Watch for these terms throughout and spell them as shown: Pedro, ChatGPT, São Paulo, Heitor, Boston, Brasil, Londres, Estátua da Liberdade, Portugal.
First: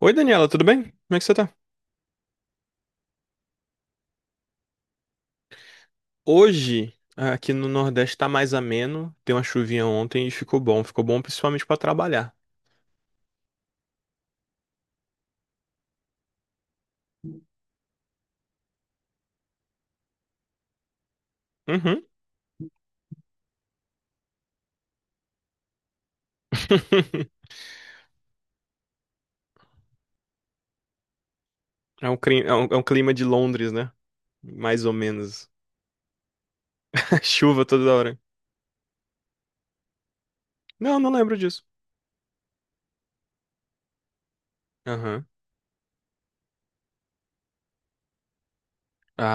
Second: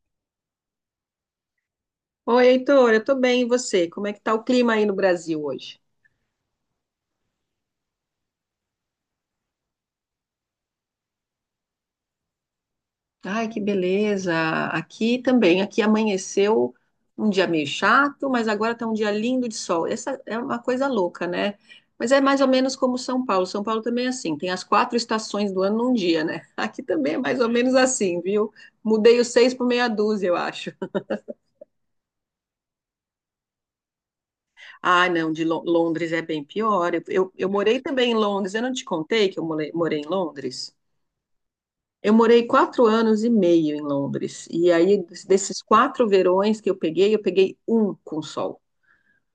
Oi, Daniela, tudo bem? Como é que você tá? Oi, Heitor, eu tô bem, e você? Como é que tá o clima aí no Brasil hoje? Hoje, aqui no Nordeste, tá mais ameno. Deu uma chuvinha ontem e ficou bom. Ficou bom principalmente pra trabalhar. Ai, que beleza! Aqui também, aqui amanheceu um dia meio chato, mas agora tá um dia lindo de sol. Essa é uma coisa louca, né? Uhum. Mas é mais ou menos como São Paulo. São Paulo também é assim, tem as quatro estações do ano num dia, né? Aqui também é mais ou menos assim, viu? Mudei os seis por meia dúzia, eu acho. É um clima de Londres, né? Mais ou Ah, não, de menos. Londres é bem pior. Eu, eu, eu Chuva morei toda também em hora. Londres. Eu não te contei que eu morei em Londres? Não, não lembro disso. Eu morei 4 anos e meio em Londres. E aí, Aham. desses quatro verões que eu peguei um com sol.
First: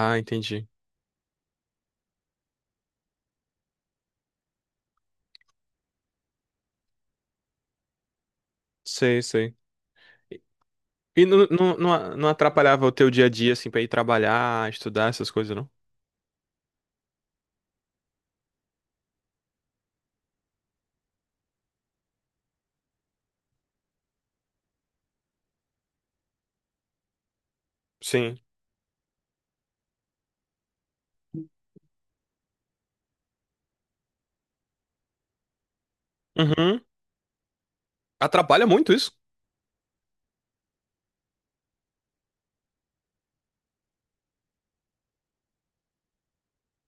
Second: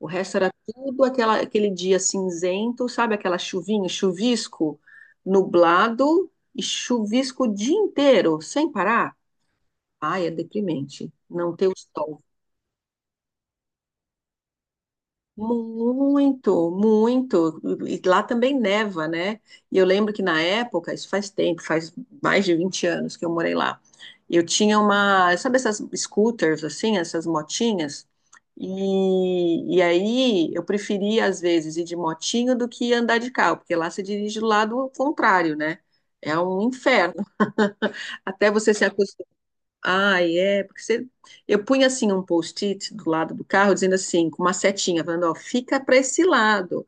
O resto era entendi. tudo aquele dia cinzento, sabe? Aquela chuvinha, chuvisco, nublado e chuvisco o dia inteiro, sem parar. Sei, sei. Ai, é E deprimente e não, não ter o não, não a- sol. não atrapalhava o teu dia a dia, assim, pra ir trabalhar, estudar, essas coisas, não? Muito, muito. E lá também neva, né? E eu lembro que na época, isso faz tempo, faz mais de 20 anos que eu morei lá. Eu tinha uma, sabe essas scooters assim, essas motinhas? Sim. E aí eu preferia às vezes ir de motinho do que andar de carro, porque lá você dirige do lado contrário, né? É um Uhum. inferno. Até Atrapalha você se muito isso. acostumar. Ah, é, eu punha assim um post-it do lado do carro, dizendo assim, com uma setinha, falando, ó, fica para esse lado,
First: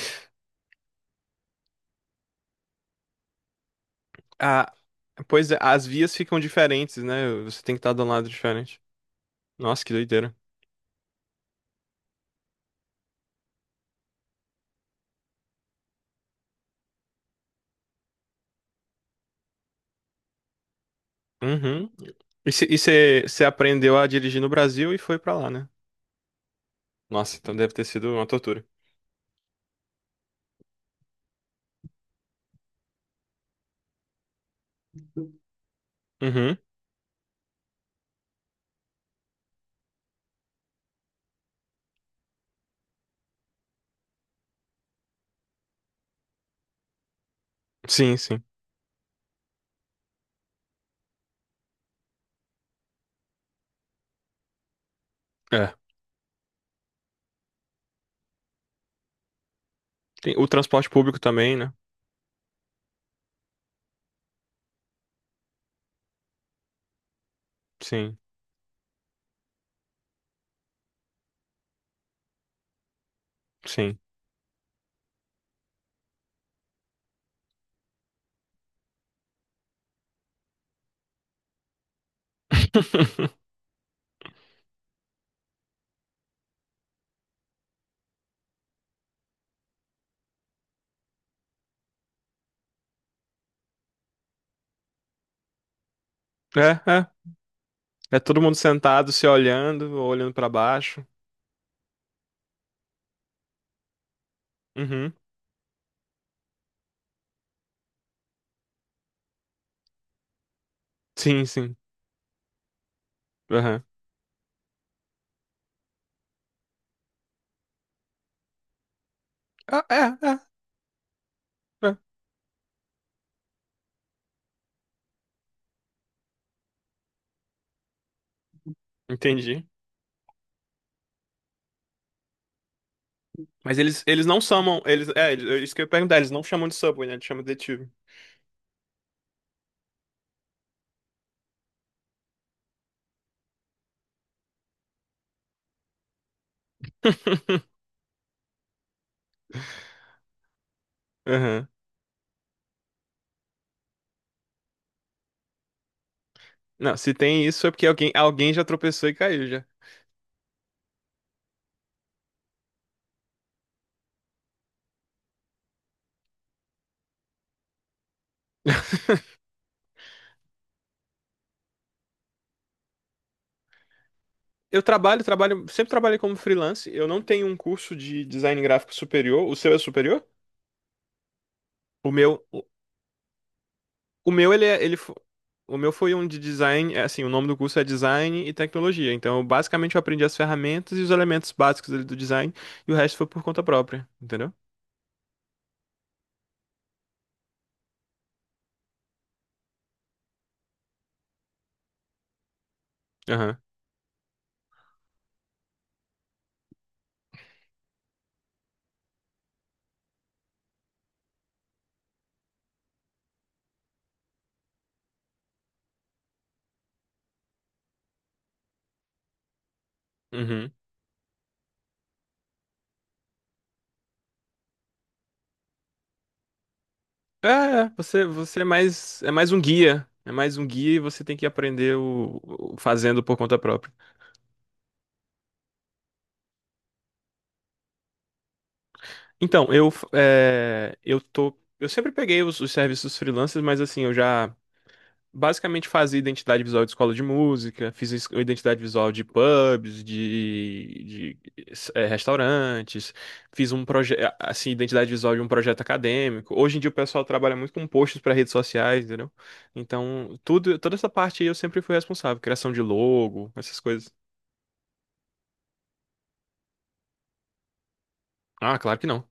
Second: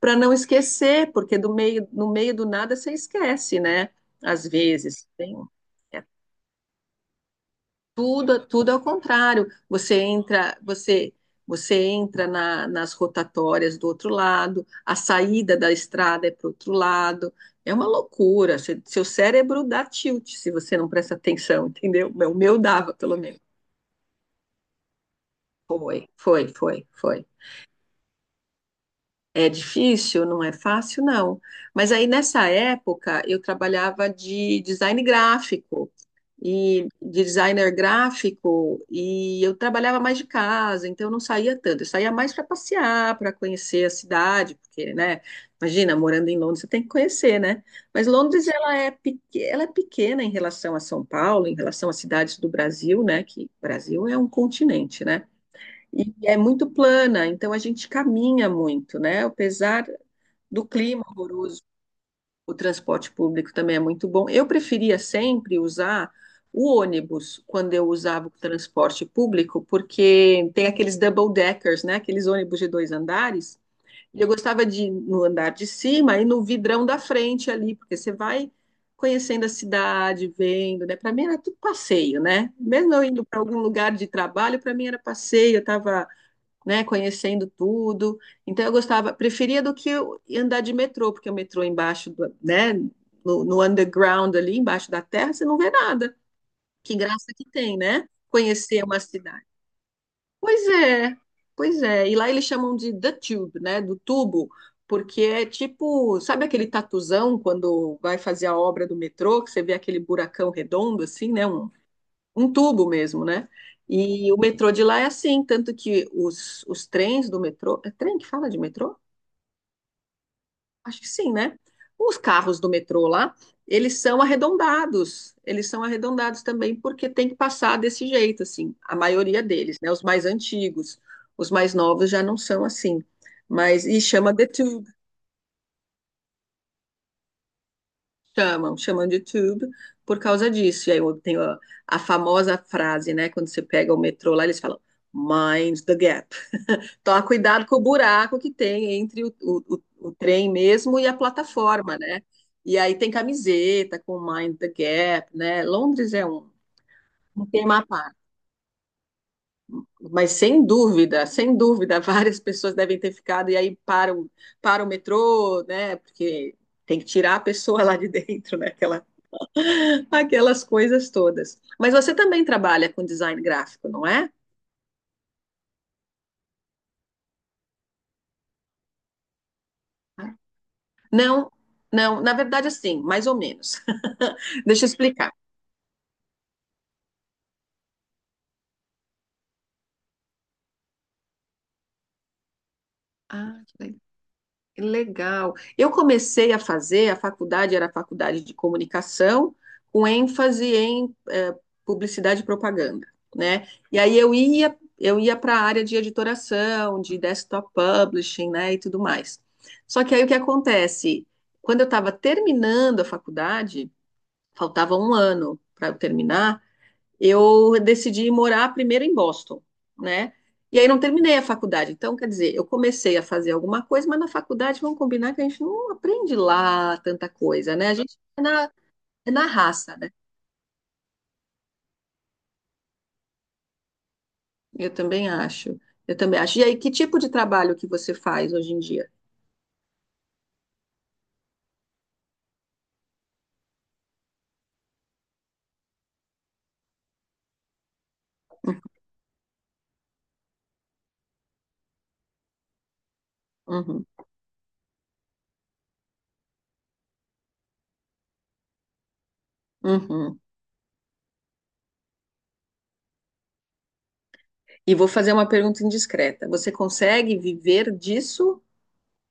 para não esquecer, porque do meio, no meio do nada você esquece, né? Às Ah, vezes, pois é, as é vias ficam diferentes, né? Você tem que estar de um lado tudo, tudo diferente. ao contrário. Nossa, que Você doideira. entra, você entra nas rotatórias do outro lado, a saída da estrada é para o outro lado. É uma loucura. Seu cérebro dá tilt se você não presta atenção, Uhum. entendeu? O E meu dava, pelo menos. você aprendeu a dirigir no Brasil e foi pra lá, né? Foi, foi, foi, foi. Nossa, então deve ter sido uma tortura. É difícil, não é fácil, não. Mas aí nessa época eu trabalhava de design gráfico Uhum. e designer gráfico e eu trabalhava mais de casa, então eu não saía tanto. Eu saía mais para passear, para conhecer a cidade, porque, né? Imagina, morando em Londres, você tem que conhecer, né? Mas Sim, sim. Londres ela é pequena em relação a São Paulo, em relação às cidades do Brasil, né? Que o Brasil é um continente, né? É. E é muito plana, então a gente caminha muito, né? Apesar Tem o do transporte clima público também, horroroso, né? o transporte público também é muito bom. Eu preferia sempre usar o ônibus quando eu Sim, usava o transporte público, porque tem aqueles double deckers, né? Aqueles ônibus de dois andares. sim. E eu gostava de ir no andar de cima e no vidrão da frente ali, porque você vai conhecendo a cidade, vendo, né? Para mim era tudo passeio, né? Mesmo eu indo para algum lugar de trabalho, para mim era passeio, eu estava né, conhecendo tudo. Então eu gostava, preferia do que eu andar de metrô, porque o metrô embaixo, né, no underground ali, embaixo da terra, você não vê nada. É, Que é. graça que tem, né? É todo mundo Conhecer uma sentado, se cidade. olhando, ou olhando pra Pois baixo. é, pois é. E lá eles chamam de the tube, né, do tubo, Uhum. porque é tipo, sabe aquele tatuzão quando vai fazer a obra do metrô, que você vê aquele buracão redondo assim, Sim, né, um sim. um tubo mesmo, né? Aham. E o metrô de lá é assim, tanto que os trens do metrô, é trem que fala de metrô? Ah, é, Acho que sim, né? é, é. Os carros do metrô lá, eles são arredondados também porque tem que passar desse jeito, assim, a maioria Entendi. deles, né? Os mais antigos, os mais novos já não são assim, Mas mas, e eles chama não The chamam. Tube, É isso que eu ia perguntar, eles não chamam de Subway, né? Eles chamam de detetive. chamam de Tube por causa disso, e aí eu tenho a famosa frase, né, quando você pega o metrô lá, eles falam, Mind the gap. Tomar cuidado com o buraco que tem entre o trem mesmo e a Aham. plataforma, né? E aí tem camiseta com Mind the Gap, né? Londres é um, Não, se um tem isso é tema à porque alguém, parte. alguém já tropeçou e caiu já. Mas sem dúvida, sem dúvida, várias pessoas devem ter ficado e aí para o metrô, né? Porque tem que tirar a pessoa lá de dentro, né? Aquela, aquelas coisas todas. Mas você também trabalha com design gráfico, não é? Eu trabalho, trabalho, sempre trabalhei como freelance. Eu não tenho um curso de design gráfico superior. O seu é superior? Não, O não, meu, na o, verdade, assim, mais ou menos. o meu ele é, Deixa eu ele, fo- explicar. O meu foi um de design, é assim, o nome do curso é design e tecnologia. Então, eu, basicamente eu aprendi as ferramentas e os elementos básicos ali do design e o resto foi por Ah, conta que legal. própria, entendeu? Legal. Eu comecei a fazer, a faculdade era a faculdade de comunicação, com ênfase em publicidade e propaganda, Aham. né? E aí eu ia para a área de editoração, de desktop publishing, né, e tudo mais. Só que aí o que acontece? Quando eu estava terminando a faculdade, faltava um ano para eu terminar, eu decidi morar primeiro em Boston, né? Uhum. E aí não terminei a faculdade. Então, quer dizer, eu comecei a fazer alguma coisa, mas na faculdade vamos combinar que a gente não aprende lá tanta É, coisa, é, né? A gente você, você é é na mais um raça, guia. né? É mais um guia e você tem que aprender fazendo por conta própria. Eu também acho. Eu também acho. E aí, que tipo de trabalho que você faz hoje em dia? Então, eu, é, eu tô, eu sempre peguei os serviços freelancers, mas assim, eu já basicamente fazia identidade visual de escola de música, identidade visual de pubs, de restaurantes, fiz um Uhum, projeto, assim, identidade visual de um projeto acadêmico. Hoje em dia o pessoal trabalha muito com posts para redes sociais, entendeu? Então, uhum. tudo, toda essa parte aí eu sempre fui responsável, criação de logo, essas coisas. E vou fazer uma pergunta indiscreta. Você consegue viver disso? Ah, claro que não.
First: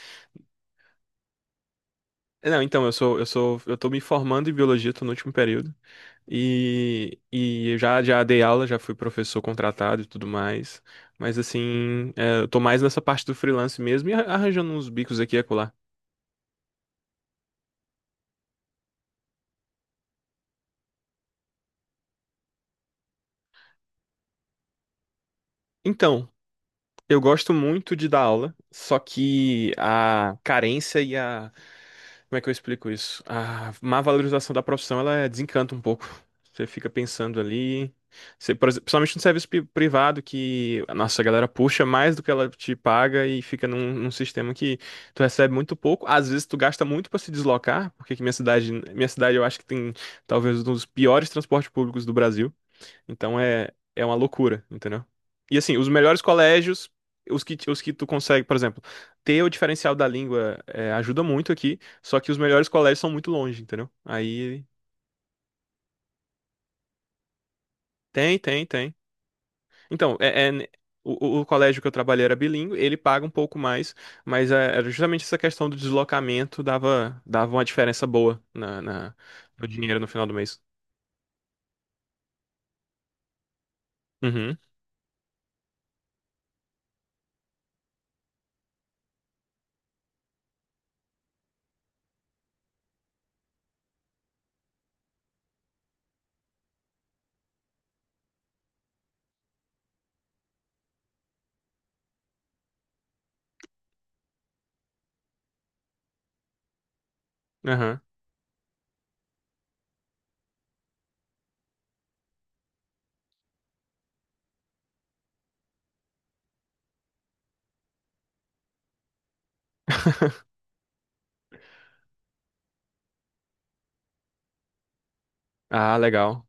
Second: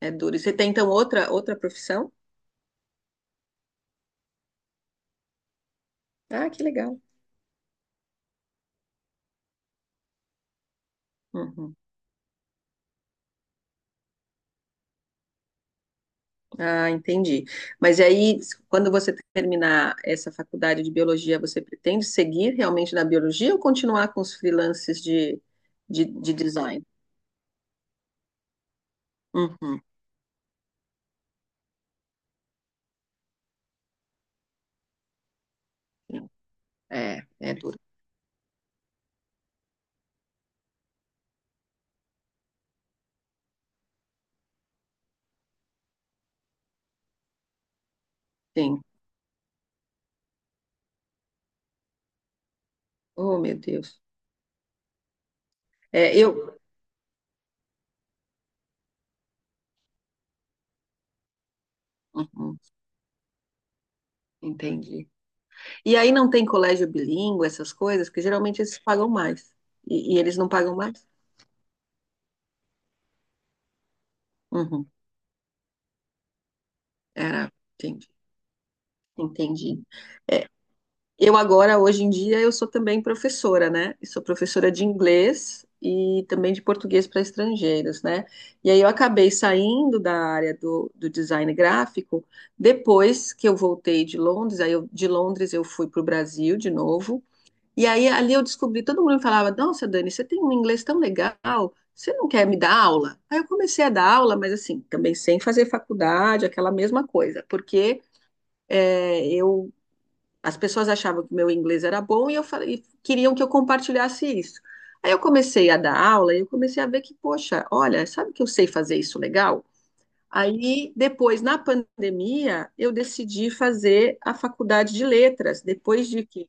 É, é duro. E você tem então outra profissão? É, não, então, eu tô me formando em biologia, tô no último período. Ah, que legal. E eu já, já dei aula, já fui professor contratado e tudo mais. Mas Uhum. assim, é, eu tô mais nessa parte do freelance mesmo e arranjando uns bicos aqui e acolá. Ah, entendi. Mas e aí, quando você terminar essa faculdade de biologia, você pretende seguir realmente na biologia ou continuar com os freelances de, de, Então, de design? eu gosto muito de dar aula, só que Uhum. a carência e a... Como é que eu explico isso? A má valorização da profissão, ela é- desencanta um pouco. Você fica É, pensando é duro. ali. Você, por exemplo, principalmente no serviço privado, que a nossa galera puxa mais do que ela te paga e fica num sistema que tu recebe muito pouco. Às vezes tu gasta muito para se deslocar, porque aqui Sim. minha cidade eu acho que tem talvez um dos piores transportes públicos do Brasil. Então Oh, meu é, Deus. é uma loucura, entendeu? E assim, os É, melhores eu. colégios, os que tu consegue, por exemplo, ter o diferencial da língua é, ajuda muito aqui, só que os Uhum, melhores colégios são muito longe, entendeu? Aí entendi. E aí não tem colégio bilíngue, essas coisas, porque tem, geralmente tem, eles tem. pagam mais. E, Então, e eles não pagam mais? o, o colégio que eu trabalhei era bilíngue, ele paga um pouco mais, mas é, era Uhum. justamente essa questão do deslocamento dava, Era, dava uma diferença entendi. boa no Entendi. dinheiro no final do mês. Eu agora, hoje em dia, eu sou também professora, né? Eu sou Uhum, professora de inglês e também de português para estrangeiros, né? E aí eu acabei saindo da área do design gráfico depois que eu voltei de Londres. De Londres eu fui para o Brasil de novo. E aí ali eu descobri, todo mundo me falava, nossa, Dani, você tem um inglês tão legal, você não quer me dar aula? Aí eu comecei a dar aula, mas assim, também sem fazer faculdade, aquela mesma coisa, aham. porque é, eu as pessoas achavam que meu inglês era bom e queriam que eu compartilhasse isso. Aí eu comecei a dar aula e eu comecei a ver que, poxa, olha, sabe que eu sei fazer isso legal? Aí, depois, na pandemia, eu decidi fazer a faculdade de letras, Ah, depois de legal. que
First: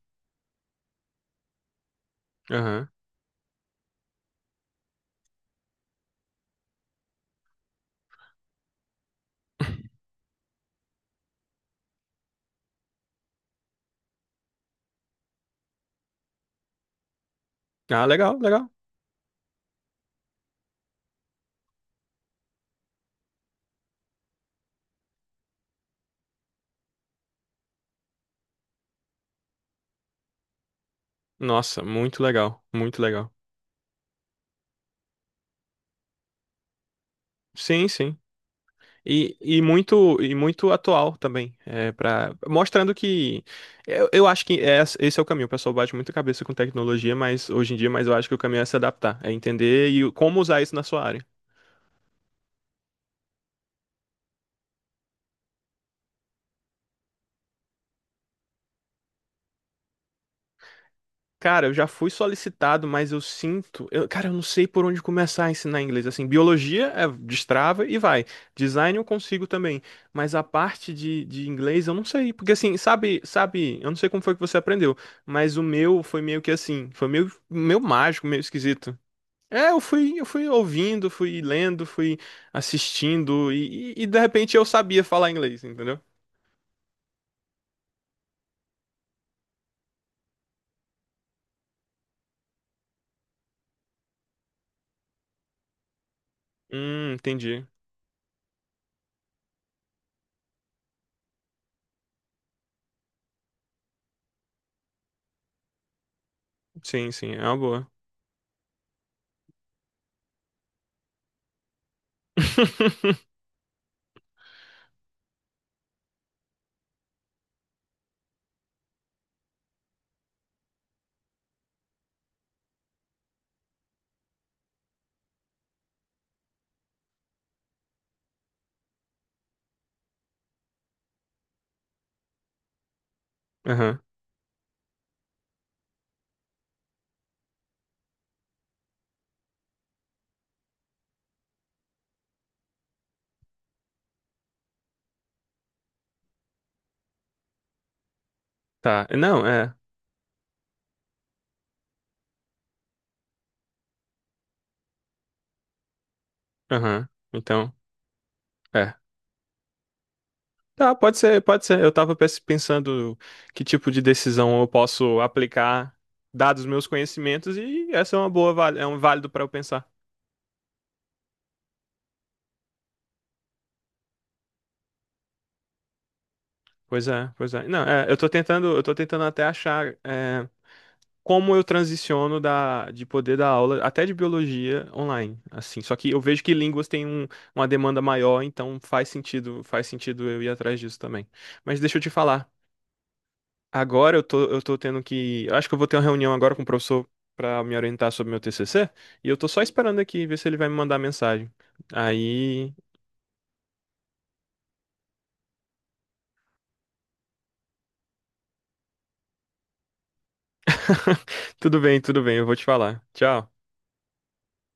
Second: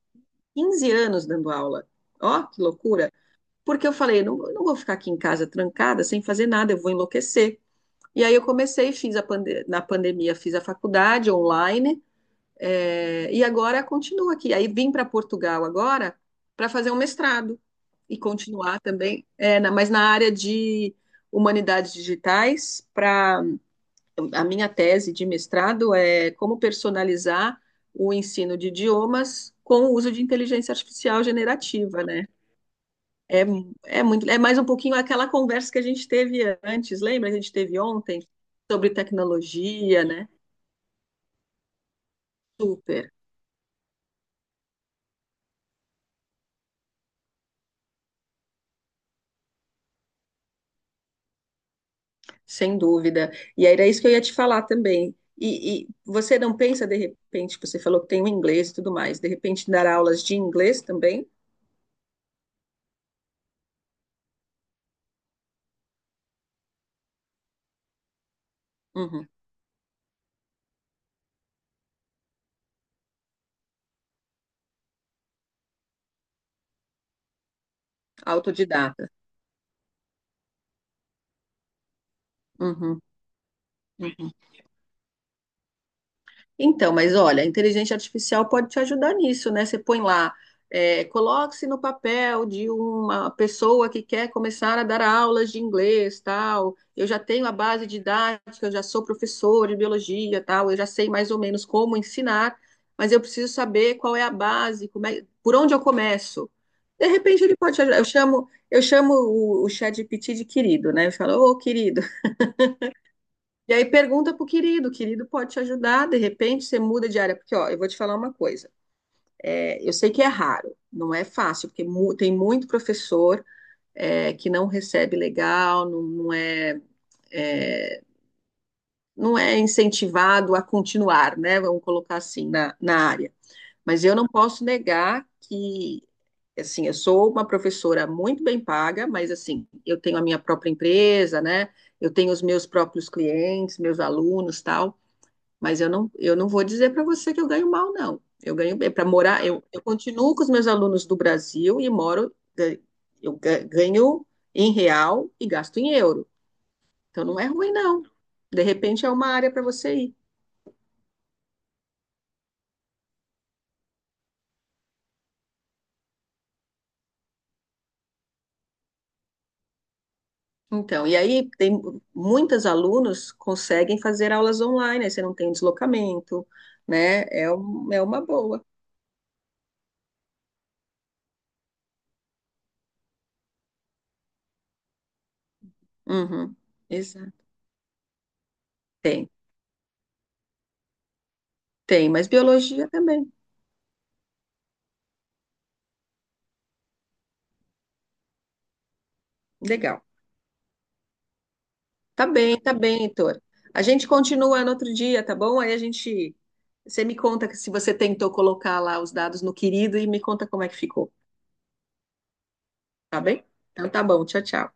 15 anos dando aula. Ó, que Aham. loucura! Porque eu falei, não, eu não vou ficar aqui em casa trancada, sem fazer nada, eu vou enlouquecer. E aí eu comecei, fiz a na pandemia, fiz a faculdade online, e agora continua aqui. Aí vim para Portugal agora para fazer um mestrado Ah, e legal, legal. continuar também, mas na área de humanidades digitais, para a minha tese de mestrado é como personalizar o ensino de idiomas com o uso de inteligência artificial Nossa, generativa, muito né? legal, muito legal. É, é muito, é mais um pouquinho aquela conversa que a gente teve antes, lembra? A gente teve Sim, sim. ontem sobre E tecnologia, muito né? e muito atual também, é para mostrando Super. que eu acho que esse é o caminho. O pessoal bate muita cabeça com tecnologia, mas hoje em dia, mas eu acho que o caminho é se adaptar, é entender e como usar isso na sua área. Sem dúvida. E era isso que eu ia te falar também. E você não pensa, de repente, você falou que tem o inglês e tudo mais, de repente dar aulas de inglês também? Cara, eu já fui solicitado, mas eu sinto. Cara, eu não sei por onde começar a ensinar inglês. Assim, biologia é destrava e vai. Design eu Uhum. consigo também. Mas a parte de inglês eu não sei. Porque assim, sabe, eu não sei como foi que você aprendeu, mas o meu foi meio que assim, foi meio, meio mágico, meio esquisito. Autodidata. É, eu fui ouvindo, fui lendo, fui Uhum. assistindo, e de Uhum. repente eu sabia falar inglês, entendeu? Então, mas olha, a inteligência artificial pode te ajudar nisso, né? Você põe lá, coloque-se no papel de uma pessoa que quer começar a dar aulas de inglês, tal. Eu já tenho a Entendi. base didática, eu já sou professor de biologia, tal. Eu já sei mais ou menos como ensinar, mas eu preciso saber qual é a base, por onde eu começo. De Sim, sim, é repente ele uma pode te boa. ajudar. Eu chamo o ChatGPT de querido, né? Eu falo, ô, querido. E aí pergunta pro querido, o querido pode te ajudar, de repente você muda de área, porque ó, eu vou te falar uma coisa, eu sei que é raro, não é fácil, porque tem muito professor que não recebe legal, não, não é, é, não é incentivado a continuar, né? Vamos colocar assim na área. Aham. Mas eu não posso negar que assim, eu sou uma professora muito bem paga, mas assim, eu tenho a minha própria empresa, né? Eu tenho os meus próprios clientes, meus alunos, tal. Mas eu não vou dizer para você que eu ganho mal, não. Eu ganho bem. Para Tá. morar, Não, eu, é. eu continuo com os meus alunos do Brasil e moro, ganho em real e gasto em euro. Aham. Então não é ruim, Então, não. De é. repente é uma área para você ir. Tá, pode ser, pode ser. Eu tava pensando que tipo de decisão eu posso aplicar, dados meus conhecimentos, e essa é uma boa, é um válido para eu pensar. Então, e aí tem muitas alunos conseguem fazer aulas online, aí você não tem deslocamento, Pois né? é, É, pois é. Não, é, eu uma tô boa. tentando, eu tô tentando até achar é, como eu transiciono de poder dar aula, até de biologia online, assim. Só que eu vejo que Uhum. línguas têm Exato. uma demanda maior, então Tem, faz sentido eu ir atrás disso também. Mas deixa eu tem, te mas falar. biologia também. Agora eu tô tendo que. Eu Acho que eu vou ter uma reunião agora com o professor pra me orientar sobre meu TCC. E eu tô só esperando Legal. aqui ver se ele vai me mandar mensagem. Aí. Tá bem, Heitor. A gente continua no outro dia, tá bom? Aí a gente. Você me conta que se você tentou colocar lá os dados no querido e me conta como é que ficou, tudo bem, eu vou te falar. tá bem? Tchau. Então tá bom, tchau, tchau.